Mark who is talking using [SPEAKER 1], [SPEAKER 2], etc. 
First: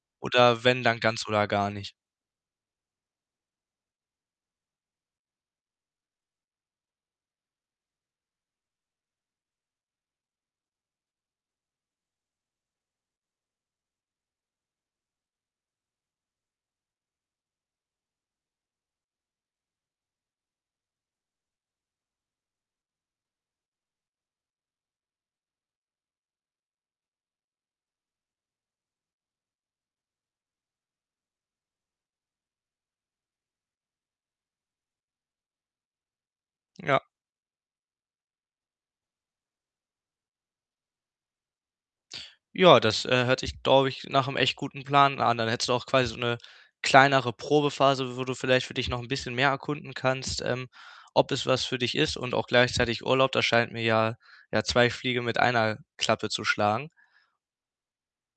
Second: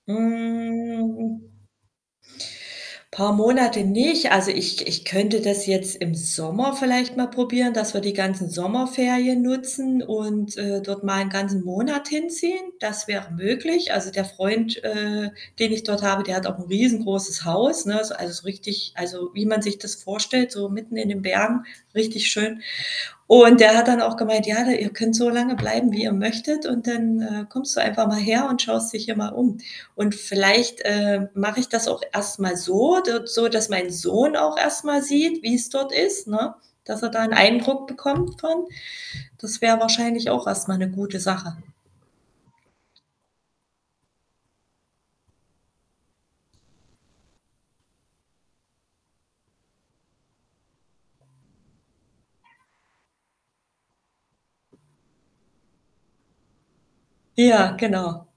[SPEAKER 1] Oder wenn, dann ganz oder
[SPEAKER 2] Hm.
[SPEAKER 1] gar nicht.
[SPEAKER 2] Paar Monate nicht. Also, ich ich könnte das jetzt im Sommer vielleicht mal probieren, dass wir die ganzen Sommerferien nutzen und, äh, dort mal 'n ganzen Monat hinziehen. Das wäre möglich. Also, der Freund, äh, den ich dort habe, der hat auch 'n riesengroßes Haus, ne, ist also, richtig also, wie man sich das vorstellt, so mitten in den Bergen, richtig schön. Und der hat dann auch gemeint: „Ja, da ihr könnt so lange bleiben, wie ihr möchtet und dann, äh, kommst du einfach mal her und schaust dich hier mal um.“ Und vielleicht, äh, mache ich das auch erst mal so d so, dass mein Sohn auch erst mal sieht, wie's dort ist, ne,
[SPEAKER 1] Ja.
[SPEAKER 2] dass er da 'n Eindruck bekommt von. Das wäre wahrscheinlich auch erst mal 'ne gute Sache.
[SPEAKER 1] Ja, das, äh, hört sich, glaube ich, nach'm echt guten Plan an. Dann hättest du auch quasi so 'ne kleinere Probephase, wo du vielleicht für dich noch 'n bisschen mehr erkunden kannst, ähm, ob es was für dich ist und auch gleichzeitig Urlaub. Da scheint mir ja, ja 2 Fliege mit einer Klappe zu schlagen.
[SPEAKER 2] Ja, genau.